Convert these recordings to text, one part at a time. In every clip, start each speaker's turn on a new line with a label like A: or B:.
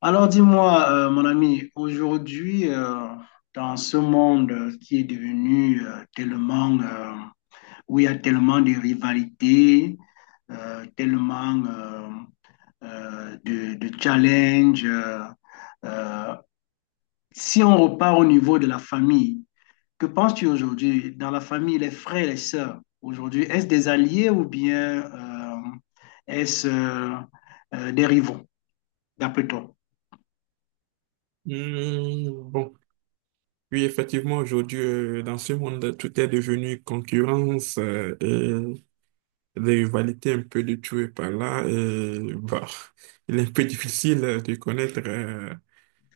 A: Alors dis-moi, mon ami, aujourd'hui, dans ce monde qui est devenu tellement, où il y a tellement de rivalités, tellement de challenges, euh, si on repart au niveau de la famille, que penses-tu aujourd'hui dans la famille, les frères et les sœurs, aujourd'hui, est-ce des alliés ou bien est-ce des rivaux, d'après toi?
B: Hmm, bon, oui, effectivement, aujourd'hui, dans ce monde, tout est devenu concurrence et des rivalités un peu de tout et par là. Et bah, il est un peu difficile de connaître euh,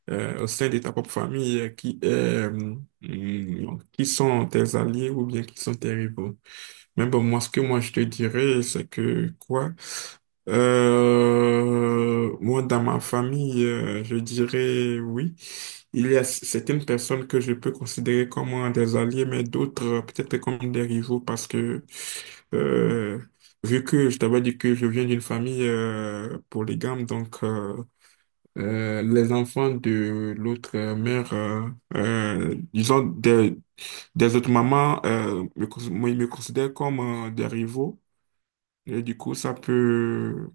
B: euh, au sein de ta propre famille qui est, qui sont tes alliés ou bien qui sont tes rivaux. Mais bon, moi, je te dirais, c'est que quoi? Moi, dans ma famille, je dirais oui. Il y a certaines personnes que je peux considérer comme des alliés, mais d'autres peut-être comme des rivaux parce que, euh, vu que je t'avais dit que je viens d'une famille polygame, donc les enfants de l'autre mère, disons des autres mamans, moi, ils me considèrent comme des rivaux. Et du coup,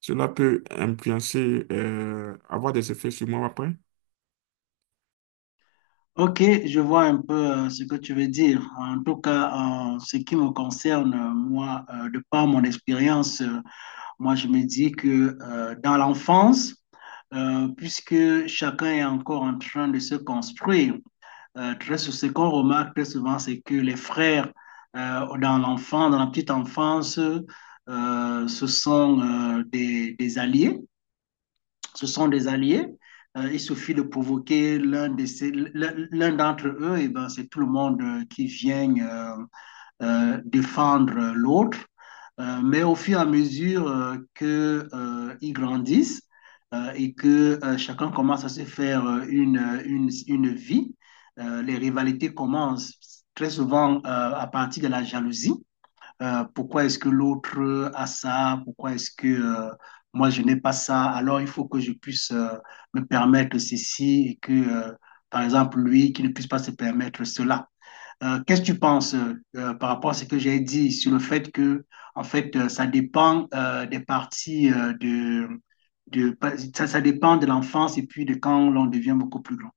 B: cela peut influencer, avoir des effets sur moi après.
A: Ok, je vois un peu ce que tu veux dire. En tout cas, en ce qui me concerne, moi, de par mon expérience, moi, je me dis que dans l'enfance, puisque chacun est encore en train de se construire, ce qu'on remarque très souvent, c'est que les frères dans la petite enfance, ce sont des alliés, ce sont des alliés. Il suffit de provoquer l'un d'entre eux, et ben c'est tout le monde qui vient défendre l'autre. Mais au fur et à mesure que ils grandissent et que chacun commence à se faire une vie, les rivalités commencent très souvent à partir de la jalousie. Pourquoi est-ce que l'autre a ça? Pourquoi est-ce que moi je n'ai pas ça? Alors il faut que je puisse me permettre ceci et que, par exemple, lui qui ne puisse pas se permettre cela. Qu'est-ce que tu penses par rapport à ce que j'ai dit sur le fait que, ça dépend des parties de, ça dépend de l'enfance et puis de quand l'on devient beaucoup plus grand.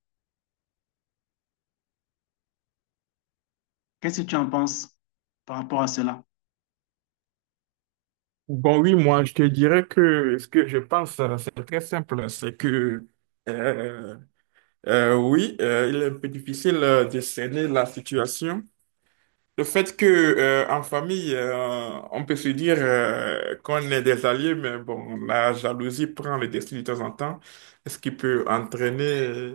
A: Qu'est-ce que tu en penses par rapport à cela?
B: Bon, oui, moi, je te dirais que ce que je pense, c'est très simple. C'est que, euh, oui, il est un peu difficile de cerner la situation. Le fait que, en famille, on peut se dire qu'on est des alliés, mais bon, la jalousie prend le dessus de temps en temps, ce qui peut entraîner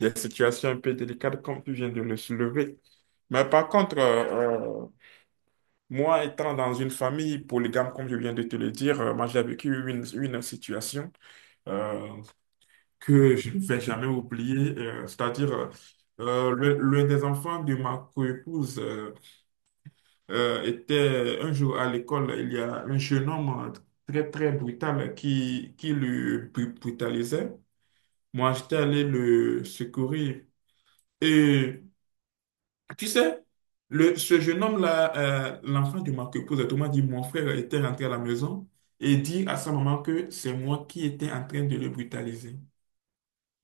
B: des situations un peu délicates, comme tu viens de le soulever. Mais par contre, moi, étant dans une famille polygame, comme je viens de te le dire, moi j'ai vécu une situation euh, que je ne vais jamais oublier, c'est-à-dire l'un des enfants de ma coépouse était un jour à l'école, il y a un jeune homme très très brutal qui le brutalisait. Moi, j'étais allé le secourir. Et tu sais, ce jeune homme-là, l'enfant du marquepose, tout m'a dit, mon frère était rentré à la maison et dit à sa maman que c'est moi qui étais en train de le brutaliser.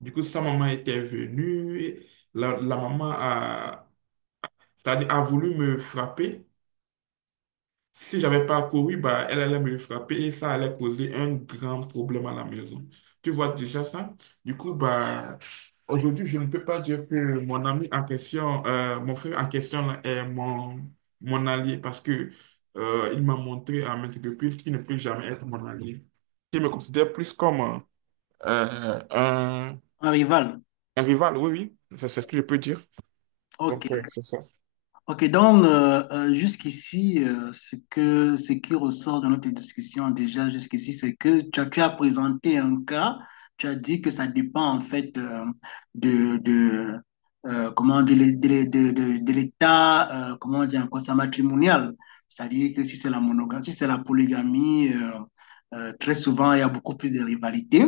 B: Du coup, sa maman était venue, et la maman c'est-à-dire a voulu me frapper, si j'avais pas couru, bah, elle allait me frapper et ça allait causer un grand problème à la maison. Tu vois déjà ça? Du coup, bah, aujourd'hui, je ne peux pas dire que mon ami en question, mon frère en question là, est mon, mon allié parce que, il m'a montré à maintes reprises qu'il ne peut jamais être mon allié. Je me considère plus comme euh, un,
A: Un rival.
B: un rival, oui, oui, c'est ce que je peux dire.
A: Ok.
B: Donc, ouais, c'est ça.
A: Ok, donc jusqu'ici, ce qui ressort de notre discussion déjà jusqu'ici, c'est que tu as présenté un cas, tu as dit que ça dépend en fait de comment de l'état, comment dire encore ça, matrimonial. C'est-à-dire que si c'est la monogamie, si c'est la polygamie, très souvent il y a beaucoup plus de rivalités.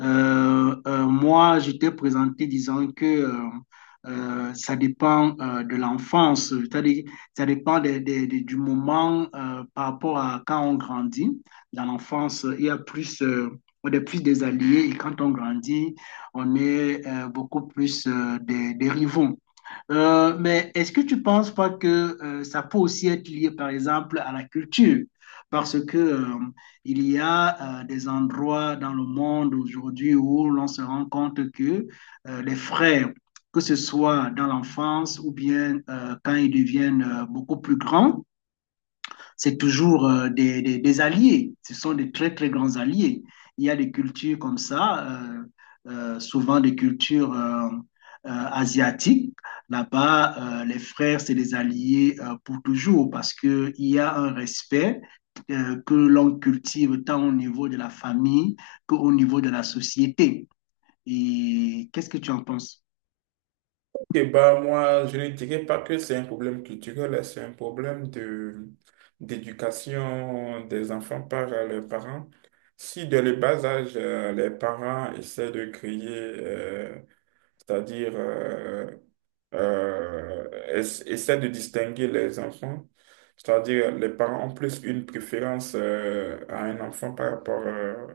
A: Moi, je t'ai présenté disant que ça dépend de l'enfance, c'est-à-dire ça dépend du moment par rapport à quand on grandit. Dans l'enfance, il y a plus, on est plus des alliés et quand on grandit, on est beaucoup plus des rivaux. Mais est-ce que tu ne penses pas que ça peut aussi être lié, par exemple, à la culture? Parce que, il y a des endroits dans le monde aujourd'hui où l'on se rend compte que les frères, que ce soit dans l'enfance ou bien quand ils deviennent beaucoup plus grands, c'est toujours alliés. Ce sont des très, très grands alliés. Il y a des cultures comme ça, souvent des cultures asiatiques. Là-bas, les frères, c'est des alliés pour toujours parce qu'il y a un respect que l'on cultive tant au niveau de la famille qu'au niveau de la société. Et qu'est-ce que tu en penses?
B: Et bah, moi, je ne dirais pas que c'est un problème culturel, hein, c'est un problème de d'éducation des enfants par leurs parents. Si dès le bas âge, les parents essaient de créer, c'est-à-dire euh, essaie de distinguer les enfants. C'est-à-dire, les parents ont plus une préférence à un enfant par rapport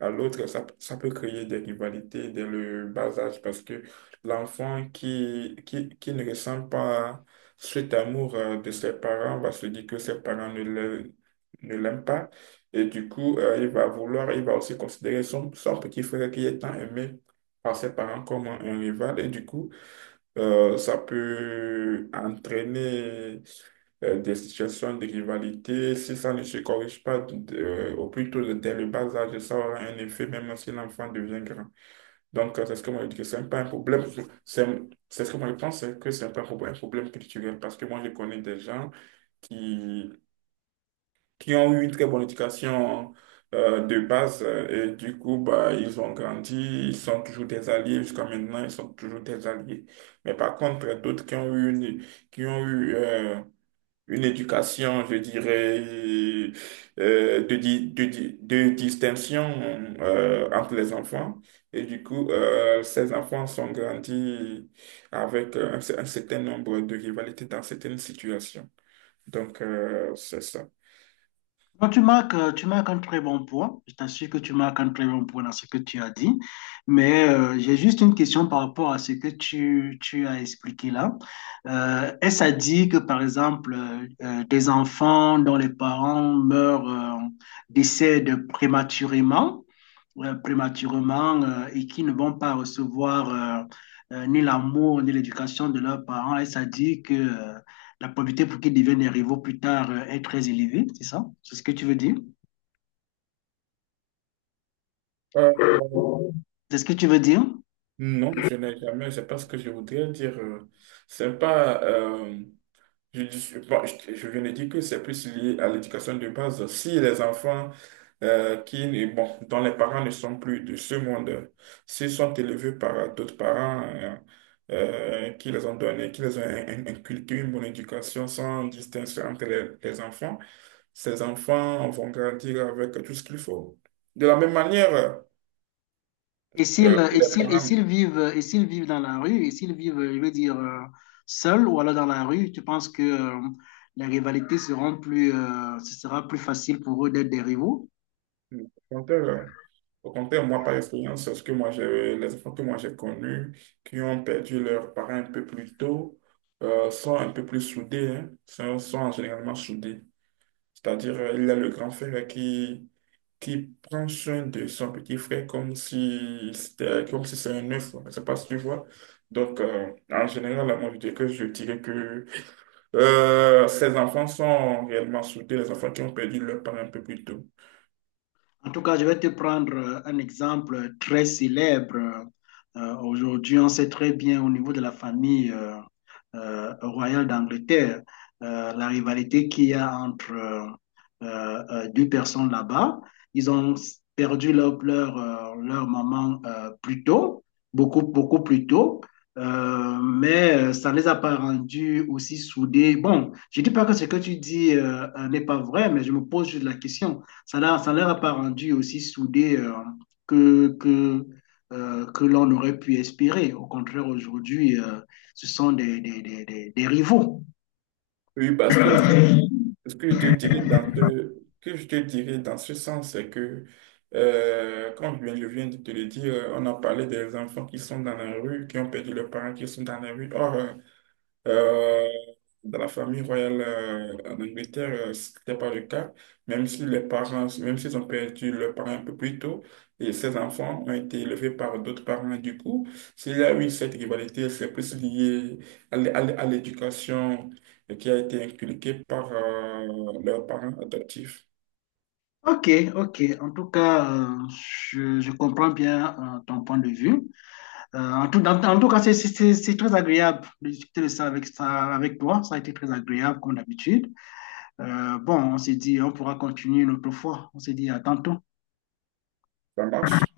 B: à l'autre. Ça peut créer des rivalités dès le bas âge parce que l'enfant qui ne ressent pas cet amour de ses parents va se dire que ses parents ne l'aiment pas. Et du coup, il va vouloir, il va aussi considérer son, son petit frère qui est tant aimé par ses parents comme un rival. Et du coup, ça peut entraîner des situations de rivalité. Si ça ne se corrige pas au plus tôt dès le bas âge, ça aura un effet même si l'enfant devient grand. Donc, c'est ce que moi je dis que c'est pas un problème. C'est c'est ce que moi je pense, c'est que c'est pas un problème, un problème culturel. Parce que moi, je connais des gens qui qui ont eu une très bonne éducation de base et du coup bah, ils ont grandi, ils sont toujours des alliés jusqu'à maintenant, ils sont toujours des alliés. Mais par contre, d'autres qui ont eu une éducation, je dirais, de distinction entre les enfants. Et du coup, ces enfants sont grandis avec un certain nombre de rivalités dans certaines situations. Donc, c'est ça.
A: Non, tu marques un très bon point. Je t'assure que tu marques un très bon point dans ce que tu as dit. Mais j'ai juste une question par rapport à ce que tu as expliqué là. Est-ce à dire que, par exemple, des enfants dont les parents meurent, décèdent prématurément, et qui ne vont pas recevoir ni l'amour ni l'éducation de leurs parents. Et ça dit que la probabilité pour qu'ils deviennent des rivaux plus tard est très élevée, c'est ça? C'est ce que tu veux dire?
B: Euh,
A: C'est ce que tu veux dire?
B: Non, je n'ai jamais, c'est pas ce que je voudrais dire. C'est pas, bon, je viens de dire que c'est plus lié à l'éducation de base. Si les enfants qui, ne- bon, dont les parents ne sont plus de ce monde, s'ils sont élevés par d'autres parents qui les ont donnés, qui les ont inculqué une bonne éducation sans distinction entre les enfants, ces enfants vont grandir avec tout ce qu'il faut. De la même manière,
A: Et
B: que les parents,
A: s'ils vivent, et s'ils vivent dans la rue, et s'ils vivent, je veux dire, seuls ou alors dans la rue, tu penses que les rivalités seront plus, ce sera plus facile pour eux d'être des rivaux?
B: au contraire, Au contraire, moi, par expérience, c'est ce que moi j'ai, les enfants que moi j'ai connus qui ont perdu leurs parents un peu plus tôt sont un peu plus soudés, hein, sont, sont généralement soudés. C'est-à-dire, il y a le grand frère qui prend soin de son petit frère comme si c'était un œuf. Je sais pas si tu vois. Donc, en général, moi, je dirais que ces enfants sont réellement soudés, les enfants qui ont perdu leurs parents un peu plus tôt.
A: En tout cas, je vais te prendre un exemple très célèbre. Aujourd'hui, on sait très bien au niveau de la famille royale d'Angleterre, la rivalité qu'il y a entre deux personnes là-bas. Ils ont perdu leur maman plus tôt, beaucoup, beaucoup plus tôt. Mais ça ne les a pas rendus aussi soudés. Bon, je ne dis pas que ce que tu dis n'est pas vrai, mais je me pose juste la question. Ça ne leur a pas rendu aussi soudé que, que, que l'on aurait pu espérer. Au contraire, aujourd'hui, ce sont des rivaux.
B: Oui, parce que ce que je te dirais dans ce sens, c'est que, je viens de te le dire, on a parlé des enfants qui sont dans la rue, qui ont perdu leurs parents, qui sont dans la rue. Or, euh, dans la famille royale en Angleterre, ce n'était pas le cas. Même si les parents, même s'ils ont perdu leurs parents un peu plus tôt, et ces enfants ont été élevés par d'autres parents. Du coup, s'il y a eu cette rivalité, c'est plus lié à l'éducation qui a été inculquée par leurs parents adoptifs.
A: Ok, ok. En tout cas, je comprends bien ton point de vue. En tout cas, c'est très agréable de discuter ça avec toi. Ça a été très agréable, comme d'habitude. Bon, on s'est dit, on pourra continuer une autre fois. On s'est dit à tantôt.
B: Ça marche?